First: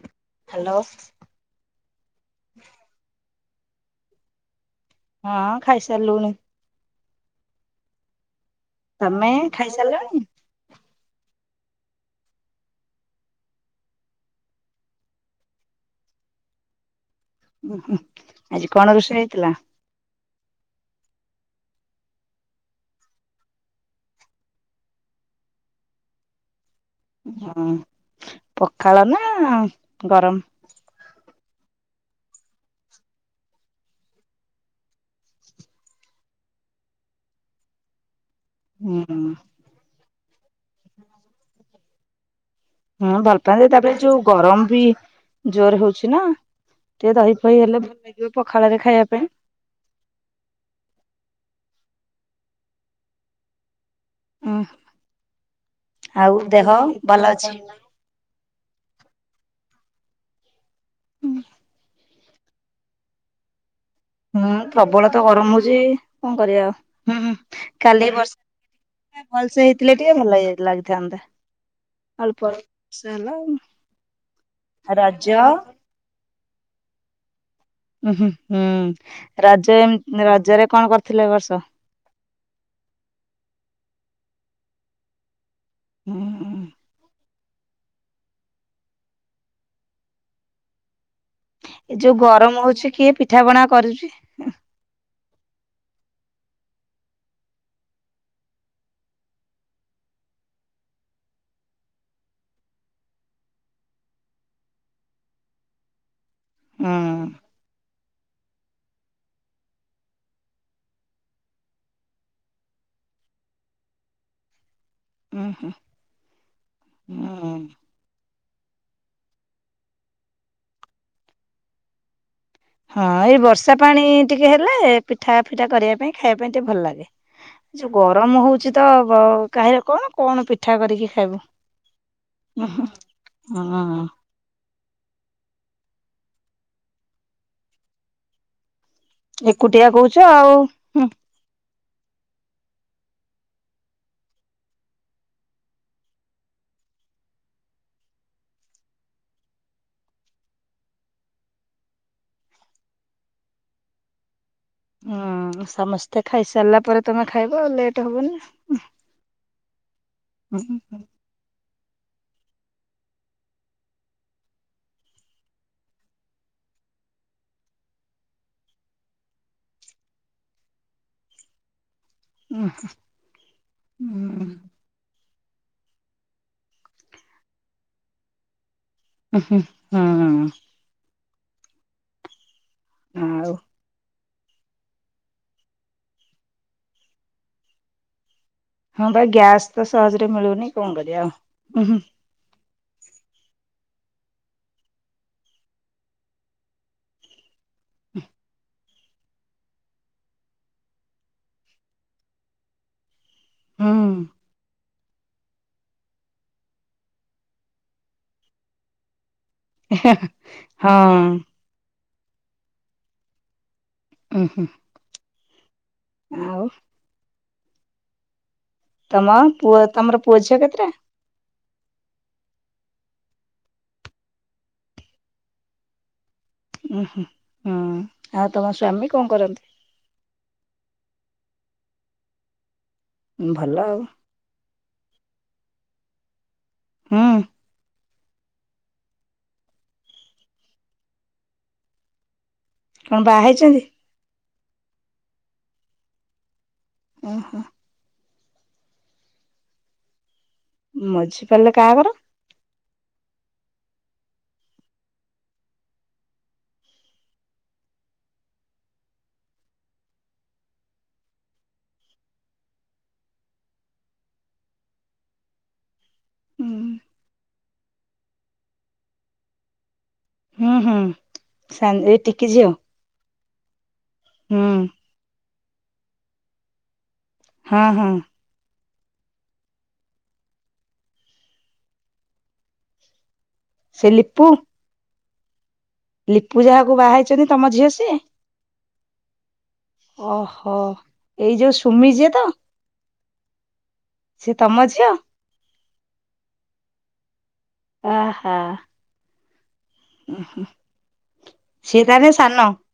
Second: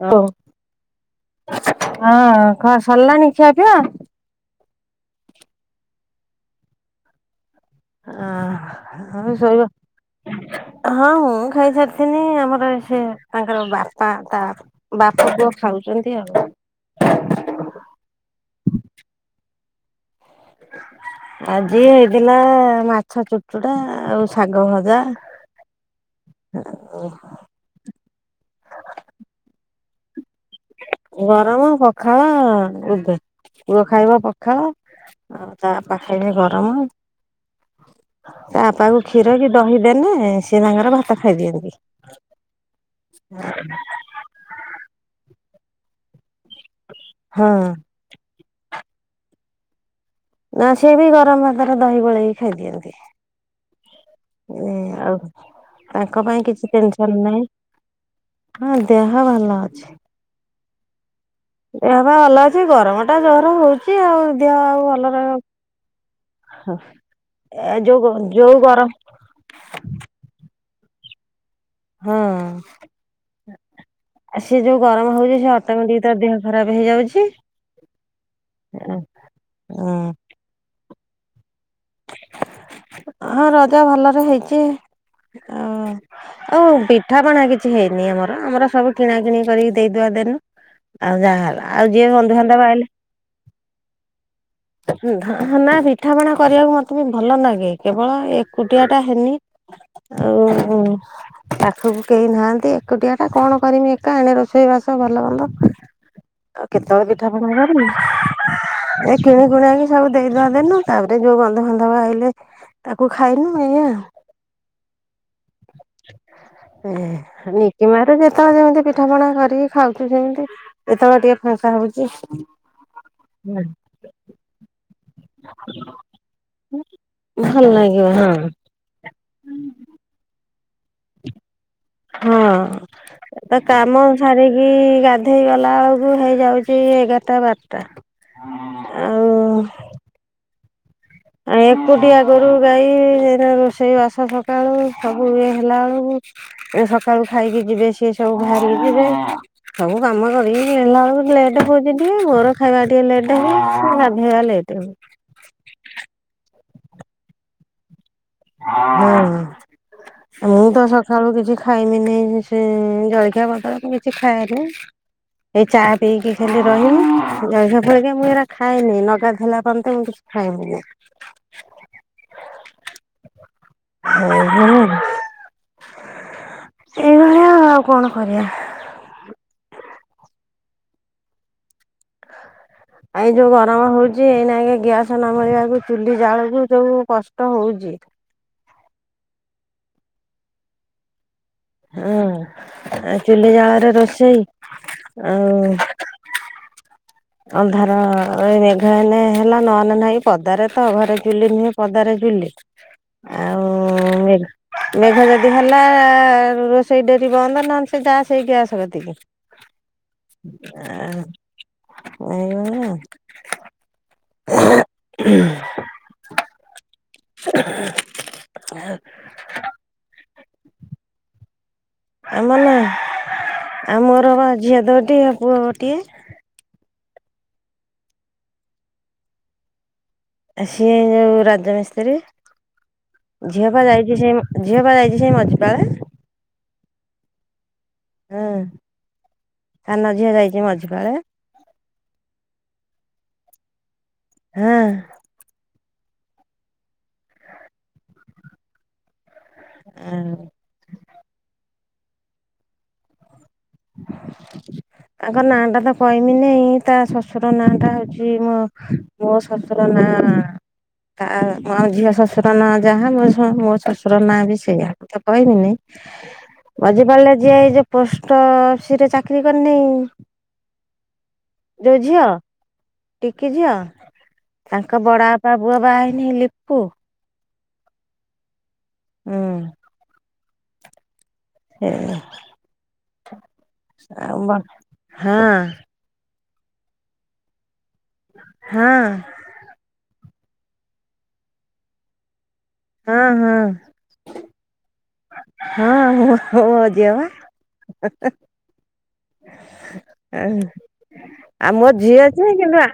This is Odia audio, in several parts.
[unintelligible] ହ୍ୟାଲୋ ହଁ କଣ ସରିଲାଣି ଖିଆପିଆ? ହଁ ଖାଇସାରିଲୁଣି। ତମେ ହଁଆ ଖାଇସାରିଲଣି? ଶୋଇବା। ହଁ ମୁଁ ଖାଇସାରିଥିନି ଆମର ସେ ତାଙ୍କର ବାପା ତା ବାପ, ପୁଅ ଖାଉଛନ୍ତି ଆଉ। ଉ ହୁଁ ଆଜି କଣ ରୋଷେଇ ହେଇଥିଲା? [inaudible] ଆଜି ହେଇଥିଲା ମାଛ ଚୁଡ଼ଚୁଟା ଆଉ ଶାଗ ଭଜା। ହଁ। ହଁ ପଖାଳ ନା ଗରମ? ଗରମ ପଖାଳ ବୋଧେ ପୁଅ ଖାଇବ ପଖାଳ ଆଉ ତା ବାପା ଖାଇବେ ଗରମ। ତା ହୁଁ ବାପାକୁ କ୍ଷୀର ହୁଁ କି ଦହି ଦେଲେ ସିଏ ତାଙ୍କର ଭାତ ଖାଇଦିଅନ୍ତି। ହଁ ଭଲ ପାଆନ୍ତି ତାପରେ ଯୋଉ ଗରମ ବି ଜୋର ହଉଛି ନା? ଟିକେ ଦହି ହଁ ପହି ହେଲେ ଭଲ ଲାଗିବ ପଖାଳରେ ଖାଇବା ପାଇଁ। ନା ସିଏ ବି ଗରମ ଭାତରେ ଦହି ଗୋଳେଇକି ଖାଇଦିଅନ୍ତି। ଉଁ ଏଁ ଆଉ ତାଙ୍କ ଆଉ ପାଇଁ ଦେହ କିଛି ଭଲ ଟେନସନ ନାହିଁ। ଅଛି? ହଁ ଦେହ ଭଲ ଅଛି। ହୁଁ। ଏହା ବା ଭଲ ଅଛି ଗରମ ଟା ଜର ହଉଛି। ଆଉ ହୁଁ ଦେହ ଆଉ ଭଲ ପ୍ରବଳ ତ ରହିବ ଗରମ ହଉଛି କଣ କରିବା ଆଉ ହୁଁ ହୁଁ ଏ ଯୋଉ କାଲି ଯୋଉ ଗରମ ବର୍ଷା ଭଲସେ ହେଇଥିଲେ ଟିକେ ଭଲବି ଲାଗିଥାନ୍ତା। ହଁ ଅଳ୍ପ ବର୍ଷା ହେଲା ଆଉ ସେ ଯୋଉ ଗରମ ହଉଛି ସେ ରଜ ଅଟମେଟିକ ତ ଦେହ ଖରାପ ହେଇଯାଉଛି। ଉ ହୁଁ ହୁଁ ରଜ ଏମ ରଜରେ କଣ କରିଥିଲେ ଏ ବର୍ଷ? ହଁ ରଜ ଭଲରେ ହେଇଛି। ଆଉ ହୁଁ ଆଉ ବି ପିଠା, ପଣା କିଛି ହେଇନି ଆମର ଆମର ସବୁ କିଣା କିିଣି କରିକି ଦେଇଦବା ଦେନୁ ଆଉ ଯାହା ହେଲା ଆଉ ଏ ଯିଏ ଯୋଉ ବନ୍ଧୁବାନ୍ଧବ ଗରମ ଆଇଲେ ହଉଛି କିଏ ପିଠା, ପଣା କରୁଛି। ଉଁ ନାଁ ପିଠା ପଣା କରିବାକୁ ମତେ ବି ଭଲ ଲାଗେ। କେବଳ ଏକୁଟିଆଟା ହେନି, ଆଉ ପାଖକୁ କେହିନାହାଁନ୍ତି ଏକୁଟିଆଟା କଣ କରିମି ଏକା, ଏଣେ ରୋଷେଇ ବାସ ଭଲ ମନ୍ଦ ହ [inaudible] ଆଉ କେତେବେଳେ ହୁଁ। ପିଠା ପଣା କରିବି, ଏ କିଣି କୁଣା କି ସବୁ ଦେଇଦବା ଦେନୁ ତାପରେ ଯୋଉ ବନ୍ଧୁବାନ୍ଧବ ଆଇଲେ, ତାକୁ ଖାଇନୁ ଏଇଆ ଆଉ। ଉଁ ହୁଁ ଏ ହୁଁ। ନିିକିମାରେ ଯେତେ ଯେତେବେଳେ ଯେମିତି ପିଠା ପଣା କରିକି ଖାଉଛୁ ସେମତି, ଯେତେବେଳେ ଟିକେ ଫାଙ୍କା ହଉଛି। ହଁ ଏଇ ବର୍ଷା ପାଣି ଟିକେ ହେଲେ, ପିଠା ଫିଠା କରିବା ପାଇଁ ଖାଇବା ପାଇଁ ଟିକେ ଭଲ ଲାଗେ। ଭଲ ନାଗିବ ହଁ। ସିଏ ତ ବ କାହିଁରେ କଣ, କଣ ପିଠା କରିକି ଖାଇବୁ? ହଁ। ଉଁ ହୁଁ ତା କାମ ହଁ ସାରିକି ଗାଧେଇ ଗଲାବେଳକୁ ହେଇଯାଉଛି ଏଗାରଟା, ବାରଟା। ଆଉ ଏକୁଟିଆ କହୁଛ ଆଉ। ଆଉ ଏକୁଟିଆ ଗୋରୁ, ଗାଈ, ଏଇରା ରୋଷେଇବାସ ସକାଳୁ ସବୁ ଇଏ ହେଲାବେଳକୁ ଇଏ ସକାଳୁକୁ ଖାଇକି ଯିବେ, ସିଏ ସବୁ ବାହାରିକି ଯିବେ ସବୁ କାମ କରିକି ନେଲା ବେଳକୁ ଲେଟ୍ ହଉଛି ଟିକେ, ମୋର ଖାଇବା ଟିକେ ଲେଟ୍ ହୁଏ ଆ ହେଇଆ ଲେଟ୍ ହୁଏ। ହଁ ସମସ୍ତେ ଖାଇସାରିଲା ପରେ ତୁମେ ଖାଇବ ଆଉ ଲେଟ୍ ହବନି। ହୁଁ। ଉଁ ମୁଁ ହୁଁ ତ ସଖାଳୁ କିଛି ଖାଇନିନେଇଁ ସେ ଜଳଖିଆ ପତର ମୁଁ କିଛି ଖାଏନେଇ ଏଇ ଚା ପିଇକି ଖାଲି ରହିମି, ଜଳଖିଆ ଫଳଖିଆ ମୁଁ ଏଇରା ଖାଏନି, ନ ଗାଧେଇଲା ପର୍ଯ୍ୟନ୍ତ ମୁଁ କିଛି ଖାଏନି। ଉମ୍ ହୁ। [inaudible] ସେଇଭଳିଆ ଆଉ କଣ କରିବା। ଉ ହୁଁ ହୁଁ। ଏଇଁ ଯୋଉ ଆଉ ଗରମ ହଉଛି ଛି ଏଇନାକେ ଗ୍ୟାସ ନ ଭରିବାକୁ ଚୁଲି ଜାଳକୁ ଯୋଉ କଷ୍ଟ ହଉଚି ହଁ ବା ଗ୍ୟାସ ତ ସହଜରେ ମିଳୁନି କଣ କରିବା ଆଉ। ଉ ହୁଁ। ଆଁ, ଏ ଚୁଲି ଜାଳର ରୋଷେଇ ଆଉ ଅନ୍ଧାର ଏଇ ମେଘ ମେଘ ହେନେ ହେଲା ନହଲେ ନାଇଁ, ପଦାରେ ତ ଘରେ ଚୁଲି ନୁହେଁ ପଦାରେ ଚୁଲି ଆଉ-ଉ ହୁଁ ମେଘ ମେଘ ଯଦି ହେଲା ରୋଷେଇ ଡେରି ବନ୍ଦ, ନହେଲେ ସେ ଯା ସେଇ ଗ୍ୟାସ୍ କତିକି ହେ ହେ, ହଁ। ଏଇଭଳିଆ ଆଉ। ଉଁ ହୁଁ। ଆଉ ତମ ପୁଅ ତମର ପୁଅ ଝିଅ କେତେଟା? ଆମର ନା, ଆ ମୋର ବା ଝିଅ ଦୋଟି ଆଉ ପୁଅ ଗୋଟିଏ। ଉହୁଁ ହୁଁ। ଆଉ ତମ ସ୍ଵାମୀ କଣ କରନ୍ତି? ସିଏ ଯୋଉ ରାଜମିସ୍ତ୍ରୀ। ଝିଅ ଭଲ ପା ଆଉ ଯାଇଛି ସେଇ ଝିଅ ପା ଯାଇଛି ସେଇ ମଝିପାଳରେ। ହୁଁ। ଆଁ, ସାନ ଝିଅ ଯାଇଛି ମଝିପାଳେ। କଣ ବାହା ହେଇଛନ୍ତି? ହଁ। ଓହୋ। ଆଁ ମଝିପାଲରେ କାଆ ଘର। [inaudible] ଆଙ୍କ ନାଁ ଟା ତ କହମିନେଇ ତା ଶଶୁର ନାଁ ଟା ହୋଉଚି ମୋ ମୋ ଶଶୁର ନାଁ। କା ମୋ ଆମ ଝିଅ ଶଶୁର ନାଁ ଯାହା ମୋ ଶ ମୋ ଶଶୁର ନାଁ ବି ସେଇୟା ମୁଁ ତ କହିବିିନି। ମଝିପାଳରେ ଯିଏ ଏଇ ଯୋଉ ପୋଷ୍ଟ୍ ଅଫିସରେ ଚାକିରି କରିନେଇ। ହୁଁ ହୁଁ ସାନ ଏ ଟିକି ଝିଅ। ଟିକି ଝିଅ ହୁଁ ତାଙ୍କ ବଡ ଆପା ପୁଅ ବାହା ହେଇନେଇ ଲିପୁ। ହଁ ହଁ। ଉଁ। ସେ ସେଇଆ ଲିପୁ ଆଉ ମ୍ ହଁ। ଲିପୁ ଯାହାକୁ ବାହାହେଇଛନ୍ତି ତମ ଝିଅ ସିଏ। ହଁ। ଅହଁ ଏଇ ଯୋଉ ସୁମି ଯିଏ ତ। ହଁ ହଁ। ସିଏ ତମ ଝିଅ? ହଁ ହଁ ମୋ ଝିଅ ପା। [unintelligible] ଆଃ ଆଉ ମୋ ସିଏ ଝିଅ ତାହେଲେ ଯେ ସାନ? କିନ୍ତୁ ଆ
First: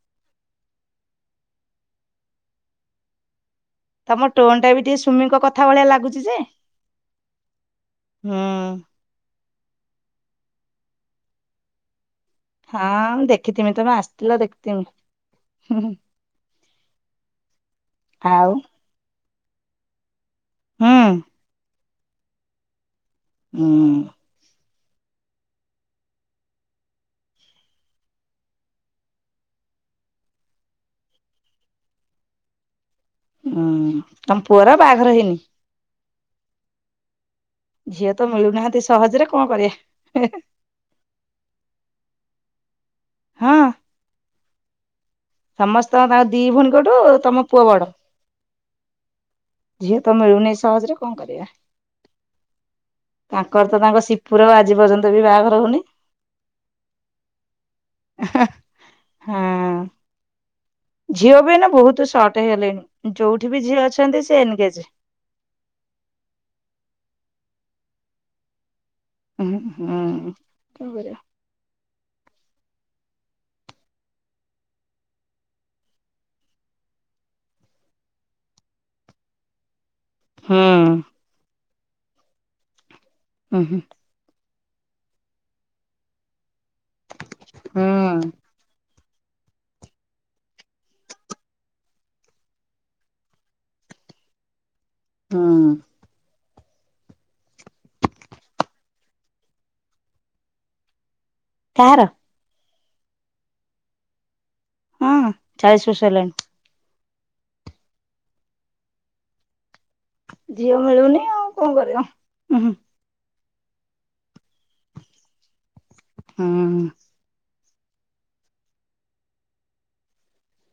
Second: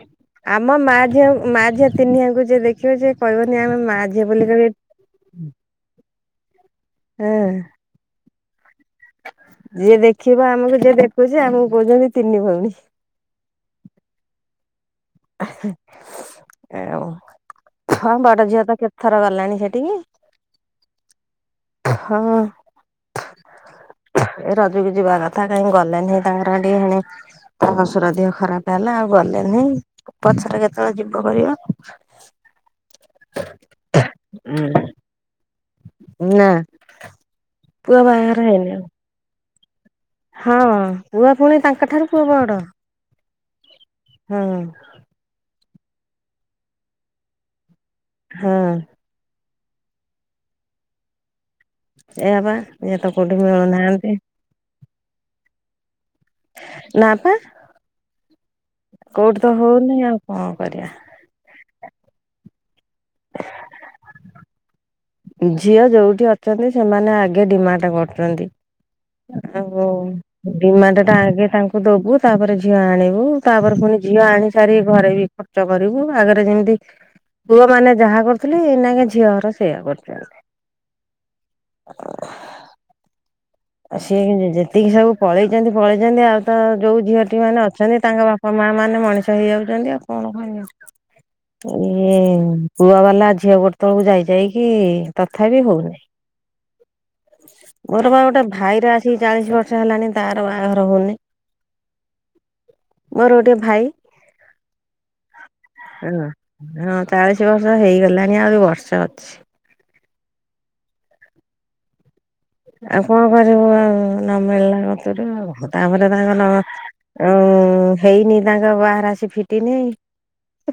ଆମ ମା ଝିଅ ମା ଝିଅ ତିନିହାଙ୍କୁ ଯିଏ ଦେଖିବ ସିଏ କହିବନି ଆମେ ମା ଝିଅ ତମ ବୋଲି ଟୋନ୍ କହିବେ ଟା ବି ଟିକେ ସୁମିଙ୍କ କଥା ଭଳିଆ ଲାଗୁଛି ଯେ ହଁ ହୁଁ ଯିଏ ଦେଖିବ ଆମୁକୁ ଯିଏ ଦେଖୁଛି ଆମକୁ କହୁଛନ୍ତି ତିନି ଭଉଣୀ ହଁ ମୁଁ ଦେଖିଥିମି ତମେ ଆସିଥିଲ ଦେଖିଥିମି। ହୁଁ ହୁଁ [unintelligible] ହଁ ବଡ ଆଉ ଝିଅ ତ କେତେ ଥର ଗଲାଣି ସେଠିକି। ହୁଁ। ହଁ। ହୁଁ। ଏ ରଜକୁ ଯିବା କଥା କାହିଁ ଗଲେନି ତାଙ୍କର ହେଟି ହେଣି ତା ଶଶୁର ଦିହ ଖରାପ ହେଲା ଆଉ ଗଲେନି ପଛରେ କେତୋବୋଳେ ଯିବ କରିବ [inaudible] ହୁଁ ତମ ପୁଅର ବାହାଘର ହେଇନି? ନା। ପୁଅ ଝିଅ ତ ବାହାଘର ହେଇନି ମିଳୁନାହାନ୍ତି ଆଉ। ସହଜରେ କଁ କରିବା। ହଁ ପୁଅ ଫୁଣି ତାଙ୍କଠାରୁ ପୁଅ ବଡ଼। ହଁ। ହୁଁ। ସମସ୍ତ ତାଙ୍କ ଦି ଭୋଉଣୀଙ୍କଠୁ ତମ ପୁଅ ବଡ? ହଁ। ଝିଅ ତ ମିଳୁନି ସହଜରେ କଁ କରିବା। ସେୟା ପା ଝିଅ ତ କୋଉଠି ମିଳୁନାହାନ୍ତି? ପୁରବ ଆଜି ପର୍ଯ୍ୟନ୍ତ ବି ବାହାଘର ହୋଉନି। ନା ପା। [unintelligible] କୋଉଠି ତ ହଁ ହୋଉନେଇ ଆଉ କଁ କରିବା। ଝିଅ ବି ଏଇନା ବୋହୁତୁ ସର୍ଟ ହେଇଗଲେଣି ଯୋଉଠି ବି ଝିଅ ଅଛନ୍ତି ସିଏ ଏନଙ୍ଗେଜ୍। ଝିଅ ଯୋଉଠି ଅଛନ୍ତି ସେମାନେ ଆଗେ ଡିମାଣ୍ଟ କରୁଛନ୍ତି। ହୁଁ ହୁଁ [unintelligible] କଣ ଡିମାଣ୍ଟ ଟା କରିବା। ଆଗେ ତା ଙ୍କୁ ଦୋବୁ ତାପରେ ଝିଅ ଆଣିବୁ ତାପରେ ଫୁଣି ଝିଅ ଆଣି ସାରି ଘରେ ବି ଖର୍ଚ୍ଚ କରିବୁ ଆଗରେ ଯେମିତି ପୁଅ ମାନେ ଯାହା କରୁଥୁଲେ ଏଇନାକେ ଝିଅ ଘର ସେୟା କରୁ ହୁଁ ଉଁ [unintelligible] ଉଁ ହୁଁ ସିଏ ଯେତିକି ସବୁ ପଳେଇଛନ୍ତି ପଳେଇଛନ୍ତି ଆଉ ତ ଯୋଉ ଝିଅଟି ମାନେ ଅଛନ୍ତି ହୁଁ ତାଙ୍କ ବା ହଉ ମା ମାନେ ମଣିଷ ହେଇଯାଉଛନ୍ତି ଆଉ କଣ କରିବ। ଇଏ ପୁଅ ବାଲା ଝିଅ ଗୋଡ ତଳକୁ ଯାଇ ଯାଇକି ତଥାପି ହୁଁ ହଉନହିଁ ମୋର ବା ଗୋଟେ ଭାଇର ଆସିକି ଚାଳିଶ ବର୍ଷ ହେଲାଣି ତାର ବାହାଘର ହଉନି। କାହାର? ମୋର ଗୋଟିଏ ଭାଇ ହଁ ଚାଳିଶ ବର୍ଷ ହଁ। ହେଲାଣି ହଁ ଚାଳିଶ ବର୍ଷ ହେଇଗଲାଣି ଆହୁରି ବର୍ଷେ ଅଛି। ଝିଅ ମିଳୁନି ଆଉ କଣ କରିବା--ଊଂହୁଁ ଆଉ କଣ କରିବୁ ଆଉ ନମିଳିଲା କତିରୁ ଆଉ ତାପରେ ତାଙ୍କ ହୁଁ ନ ଓ ହେଇନି ତାଙ୍କ ବାହା ରାଶି ଫିଟିନି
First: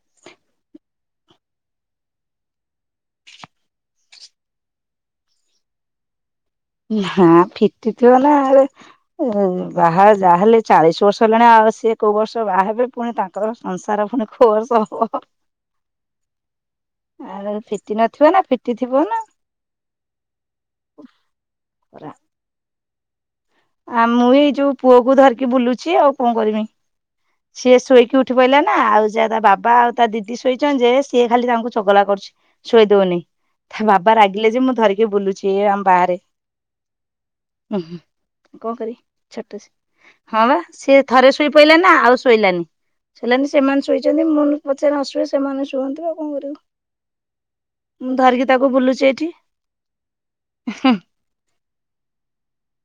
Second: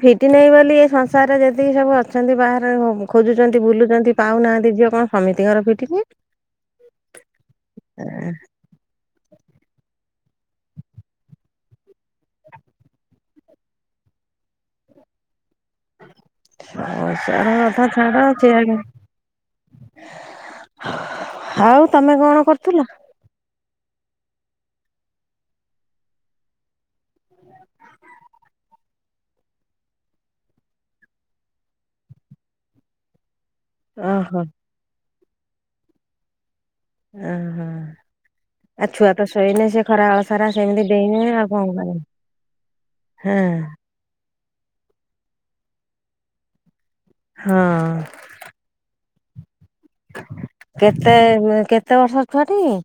ଫିଟି ନାହିଁ ବୋଲି ଏ ସଂସାରରେ ଯତିକି ସବୁ ଅଛନ୍ତି ବାହାରେ ଖୋଜୁଛନ୍ତି ବୁଲୁଛନ୍ତି ପାଉନାହାନ୍ତି ଝିଅ କଣ ସମିତିଙ୍କର ଫିଟିିନି? ନା ହା ଫିଟିଥିବ ଆଉ ହଉ ବାହା ଯାହାହେଲେ ଚାଳିଶ ବର୍ଷ ହେଲାଣି ଆଉ ସିଏ କୋଉ ବର୍ଷ ବାହା ହେବେ ପୁଣି ତା ତ ସଂସାର ପୁଣି କୁଆଡୁକୁ ହବ। ଅ ସେ ଆଉ କଥା ଫିଟି ନଥିବ ନା ଛାଡ ଫିଟିଥିବ ନା ଆଉ ପୁରା। ତମେ କଣ କରୁଥିଲ? ଆ ମୁଁ ଏଇ ଯୋଉ ପୁଅ କ ଧରିକି ବୁଲୁଛି ଆଉ କଣ କରମି ସିଏ ଶୋଇକି ଉଠି ପଇିଲା ନା ଆଉ ଯା ତା ବାବା ଆଉ ତା ଦିଦି ଶୋଇଛ ଯେ ସିଏ ଖାଲି ତାଙ୍କୁ ଚଗଲା କରୁଛି ଶୋଇ ଦଉନି ତା ବାବା ଓହୋ ରାଗିଲେ ଯେ ମୁଁ ଧରିକି ବୁଲୁଛି ଆମ ବାହାରେ ଓଁ ହ କଣ କରିବି ଛୋଟ ହଁ ସାରା ବା ସେମିତି ସିଏ ଡେଇଁବେ ଥରେ ଆଉ ଶୋଇ କଣ ପଇଲେ ନା କରିବେ। ଆଉ ଶୋଇ ହଁ ଶୋଇଲାନି ସେମାନେ ଶୋଇଛନ୍ତି ମୁଁ ପପଛେ ନଶୁଏ ସେମାନେ ଶୁଅନ୍ତି ଆଉ କଣ ହଁ କରିବୁ ମୁଁ ଧରିକି ତାକୁ ବୁଲୁଛି ଏଇଠି କେତେ କେତେ ବର୍ଷର ଛୁଆଟି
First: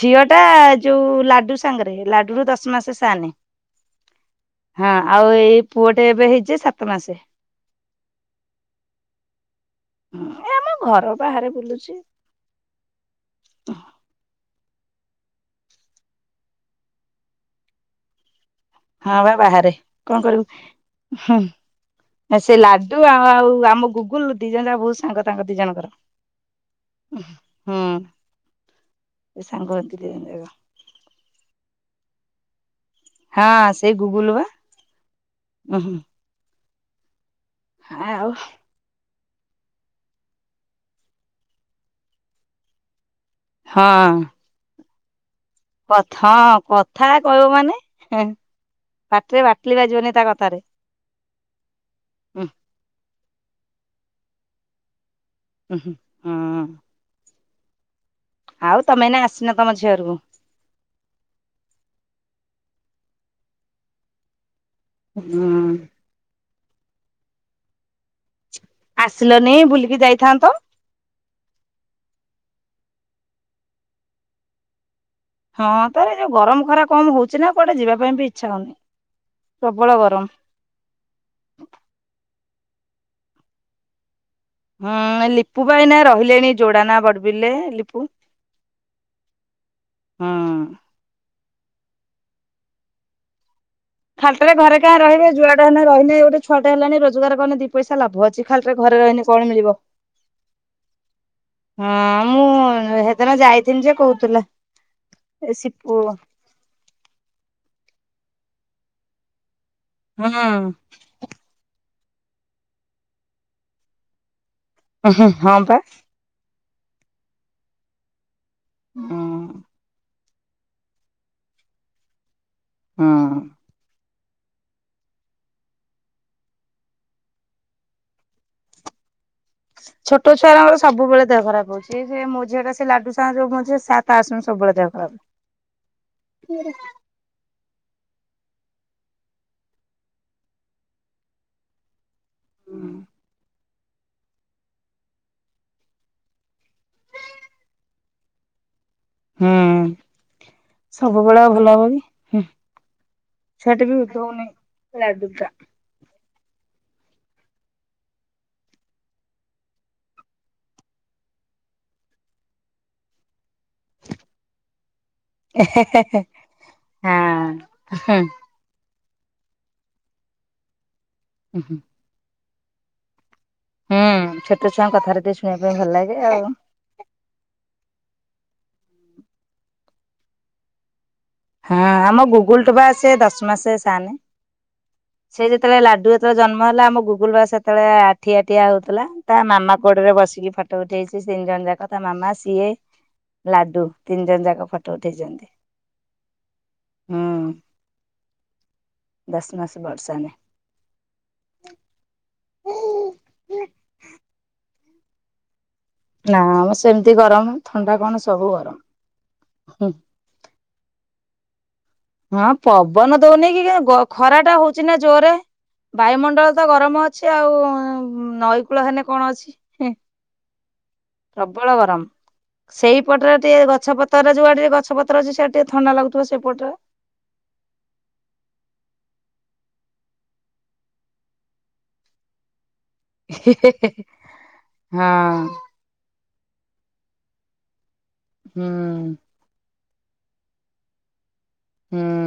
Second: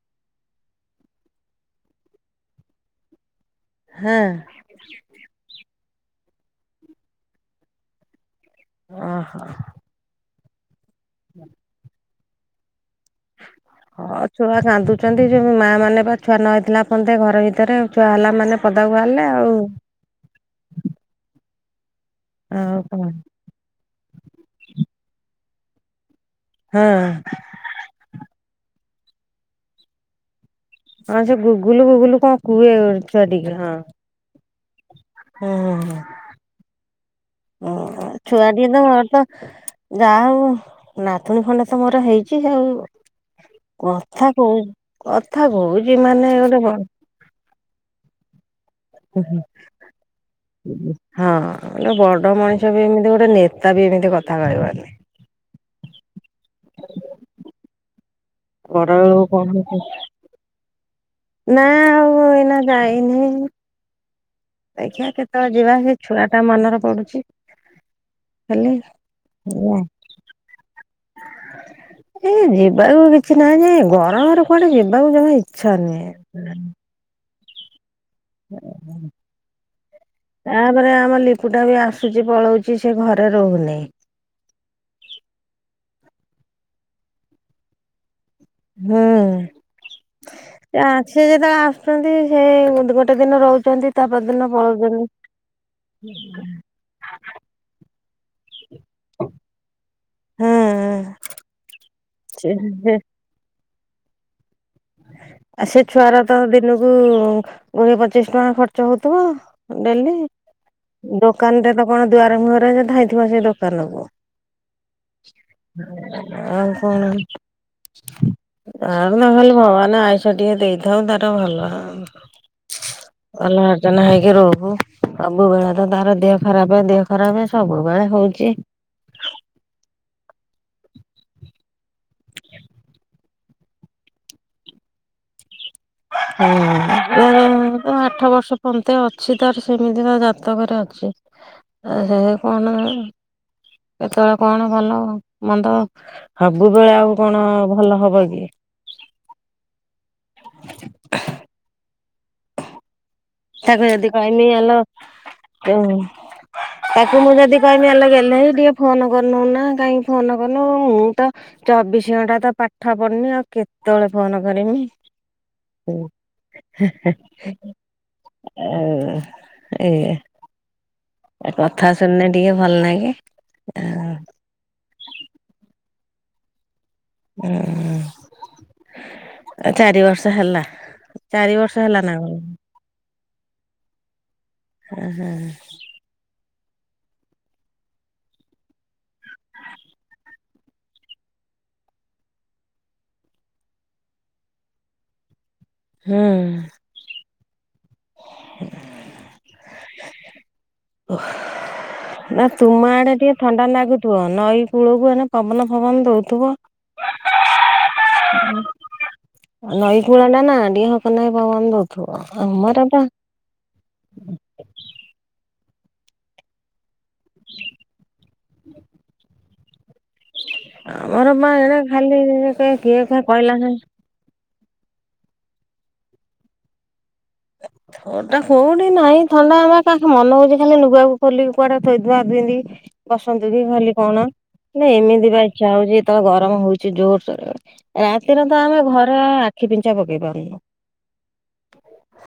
ଝିଅ ଟା ଯୋଉ ଲାଡୁ ସାଙ୍ଗରେ ଲାଡୁ ରୁ ଦଶ ମାସ ସାନେ ହଁ ହଁ ଆଉ ଏଇ ପୁଅଟେ ଏବେ ହେଇଛି ସାତ ମାସେ ଓହୋ ଏ ଆମ ଘର ବାହାରେ ବୁଲୁଛି ତ ହଁ ଛୁଆ କାନ୍ଦୁଛନ୍ତି ଯୋ ମା ମାନେ ବା ଛୁଆ ନ ହେଇଥିଲା ଫନ୍ତେ ଘର ଭିତରେ ଛୁଆ ହେଲା ମାନେ ପଦାକୁ ହଁ ବାହାରିଲେ ବା ଆଉ ବାହାରେ କଣ କରିବୁ ହୁ ସେ ଆଉ କଣ ଲାଡୁ ଆ ଆଉ ଆମ ଗୁଗୁଲ ଦି ଜଣ ଯା ବହୁତ ସାଙ୍ଗ ସାଙ୍ଗ ଦି ଜଣଙ୍କର ହୁଁ ହୁଁ ଏ ସାଙ୍ଗ ହନ୍ତି ଆଁ ସେ ଗୁଗୁଲ ଗୁଗୁଲ କଣ କୁହେ ଠିକ ହଁ ସେଇ ଗୁଗୁଲୁ ବା। ହଁ ହଁ ହଁ ଆଉ ଛୁଆଟିଏ ଯା ହଉ ନଥୁଣୀ ଖଣ୍ଡେ ତ ମୋର ହେଇଛି ଆଉ ହଁ କଥା କହୁ କଥା କହୁଛି କଥା ମାନେ ହଁ ଗୋଟେ କଥା କହିବ ମାନେ ପାଟିରେ ବାଟୁଳି ବାଜିବନି ତା କଥାରେ ହଁ ଗୋଟେ ବଡ ହୁଁ ମଣିଷ ବି ଏମିତି ଗୋଟେ ନେତା ବି ଏମିତି କଥା କହିବନି ହୁଁ ଆଉ ଘର ତମେ ଏଇନା ଆସିନ କଣ ତମ ଝିଅ ଘରକୁ? ନା ଆଉ ଏଇନା ଯାଇନି ଦେଖିବା କେତେବେଳେ ଯିବା ହୁଁ ସେ ଛୁଆଟା ମନରେ ପଡୁଛି ଖାଲି। ଆସିଲନି ବୁଲିକି ଯାଇଥାନ୍ତ। ଏ ଯିବାକୁ କିଛି ନାହିଁ ଗରାମରେ କୁଆଡେ ଯିବାକୁ ଜମା ଇଛା ହଁ ତାର ଯୋଉ ଗରମ ଖରା କମ ହଉଛି ନା କୁଆଡେ ଯିବା ପାଇଁ ବି ଇଚ୍ଛା ହୁଁ ହଉନି ହୁଁ। ପ୍ରବଳ ଗରମ। ତାପରେ ଆମ ଲିପୁଟା ବି ଆସୁଛି ପଳଉଛି ସେ ଘରେ ରହୁନାହିଁ। ହ ଲିପୁ ପା ଏଇନା ରହିଲେଣି ଯୋଡା ନା ବଡ଼ବିଲରେ ଲିପୁ। ହୁଁ ହୁଁ। ସେ ଯେତେବେଳେ ଆସୁଛନ୍ତି ସେ ଗୋଟେ ଦିନ ରହୁଛନ୍ତି। ତା ପରଦିନ ଖାଲିଟରେ ଘରେ କାଇଁ ପଳଉଛନ୍ତି। ରହିବେ ଯୁଆଡେ ହେଲେ ରହିଲେ ଗୋଟେ ଛଆଟା ହେଲାଣି ର ରୋଜଗାର କଲେ ଦି ପଇସା ଲାଭ ଅଛି ଖାଲିଟାରେ ଘରେ ରହିଲି କଣ ମିଳିବ? ହଁ। ଆ ହୁଁ ଦିନ ଯାଇଥିଲି ଯେ କହୁଥିଲା। ଏ ଆଉ ସେ ସିପୁ ଛୁଆର ତ ଦିନକୁ କୋଡିଏ ପଚିଶ ଟଙ୍କା ଖର୍ଚ୍ଚ ହଉଥିବ। ଡେଲି ହୁଁ। ଦୋକାନରେ ତ କଣ ଦୁଆର ମୁହରେ ଧାଇଥିବ ସେଇ ଦୋକାନକୁ। ହଁ ପା ହଁ ଆ କଣ ଆ ନହଲେ? ମାନେ ଆଇଷ ଟିକେ ଦେଇଥାଉ ତାର ଭଲ ଅଲ ଆର୍ ଜନ ହଗ ରୁ [unintelligible] ସବୁବେଳେ ତ ତାର ଦେହ ଖରାପ ଦେହ ଖରାପ ସବୁବେଳେ ହଉଛି। ଛୋଟ ଛୁଆଙ୍କର ସବୁଳେ ଦେହ ଖରାପ ହଉଛି। ସେ ମଝି ଟା ସେ ଲାଡୁ ସାଙ୍ଗ ଯୋଝ ସାତ ଆସୁ ସବୁବେଳେ ଦେହ ଖରାପ। ହୁଁ। ଆଠ ବର୍ଷ ପର୍ନ୍ତ ଅଛି ତାର ସେମିତି ତ ଜାତକରେ ଅଛି। ସେ କଣ କେତେବେଳେ କଣ ଭଲ ମନ୍ଦ? ସବୁବେଳେ ଆଉ କଣ ଭଲ ହବ କି? ହୁଁ ସବୁବେଳେ ଭଲ ହବ କିଁ। ତାକୁ ଯଦି କହମି ଆଲ ଲାଡୁ ଟା ତାକୁ ମୁଁ ଯଦି କହିବି ହେଲେ ଗଲେ ଟିକେ ଫୋନ କରିନୁ ନା କାହିଁକି ଫୋନ କରିନୁ ମୁଁ ତ ଚବିଶ ଘଣ୍ଟା ତ ପାଠ ପଢୁନି ଆଉ କେ ତେଳେ ଫୋନ କରିମି। ହଁ। ହ ଏ। ହୁଁ କଥା ଶୁଣିଲେ ଟିକେ ଭଲ ଲାଗେ। ହୁଁ ଆଉ ଛୋଟ ଛୁଆଙ୍କ କଥାରେ ଟିକେ ଶୁଣିବା ପାଇଁ ଭଲ ଲାଗେ ଆଉ। ହୁଁ ଚାରି ବର୍ଷ ହେଲା। ଚାରି ବର୍ଷ ହଁ ହେଲା ନା ଆମ କଣ ଗୁଗୁଲ ଟୋବା ସେ ଦଶ ମାସ ସାନେ ହୁଁ। ସେ ଯେତେବେଳେ ଲାଡୁ ଜନ୍ମ ହେଲା ଆମ ଗୁଗୁଲ ବା ସେତେବେଳେ ଆଠିଆଠିଆ ହଉଥିଲା ତା ନାମା କୋଡ ରେ ବସିକି ଫଟ ଫଟୋ ଉଠେଇଛି ତିନି ଜଣ ଯାକ ତା ମାମା ସିଏ ଲାଡୁ ତିନି ଜଣ ଯାକ ଫଟୋ ଉଠେଇଛନ୍ତି। ହଁ। ହୁଁ ଦଶ ମାସ ବର୍ଷା ନ ଓୁହ [inaudible] ନା ତୁମ ଆଡେ ଟିକେ ଥଣ୍ଡା ଲାଗୁଥିବ ନଈ କୂଳକୁ ପବନ ଫବନ ନା ଦଉଥିବ। ଆମର ସେମିତି ଗରମ ଥଣ୍ଡା କଣ। ସବୁ ଗରମ। ନଈ କୂଳା ଟା ନା ଟିକେ ହକ ନାହିଁ ପବନ ବ ହଁ ପବନ ଦଉନି କି ଖରା ଟା ହଉଛିି ନା ଜୋରେ ବାୟୁମଣ୍ଡଳ ତ ଗରମ ଅ ଅଛି ଆଉ ନଈକୂଳ ହେଲେ କଣ ଅଛି। ଆମର ମା ପ୍ରବଳ ଏଡେ ଗରମ ଖାଲି କିଏ କ କହିଲା ନା। ତର ଯୋଉଆଡରେ ଗଛ ପତ ଅଛି ସୋ ଟିକେ ଥଣ୍ଡା ଲାଗୁଥ ସେପଟରେ ହ [unintelligible] ଓଟା କୋଉଠୁ ନାହିଁ ଥଣ୍ଡା ଆ କା ମନେ ହଉଛି ଖାଲି ନୁଗା କୁ ଖୋଲି କୁଆଡେ ଥୋଇଦବା ପିନ୍ଦିକି ବସନ୍ତୁ କି ଖାଲି କଣ ନା ହଁ ଏମିତି ବା ଇଚ୍ଛା ହଉଛି ଯେତେବେଳେ ଗରମ ହଉଛି ଜୋରସୋରରେ। ରାତିରେ ତ ହୁଁ ଆମେ ଘରେ ଆଖି ପିଞ୍ଚା ପକେଇ ପାରୁନୁ। ହୁଁ।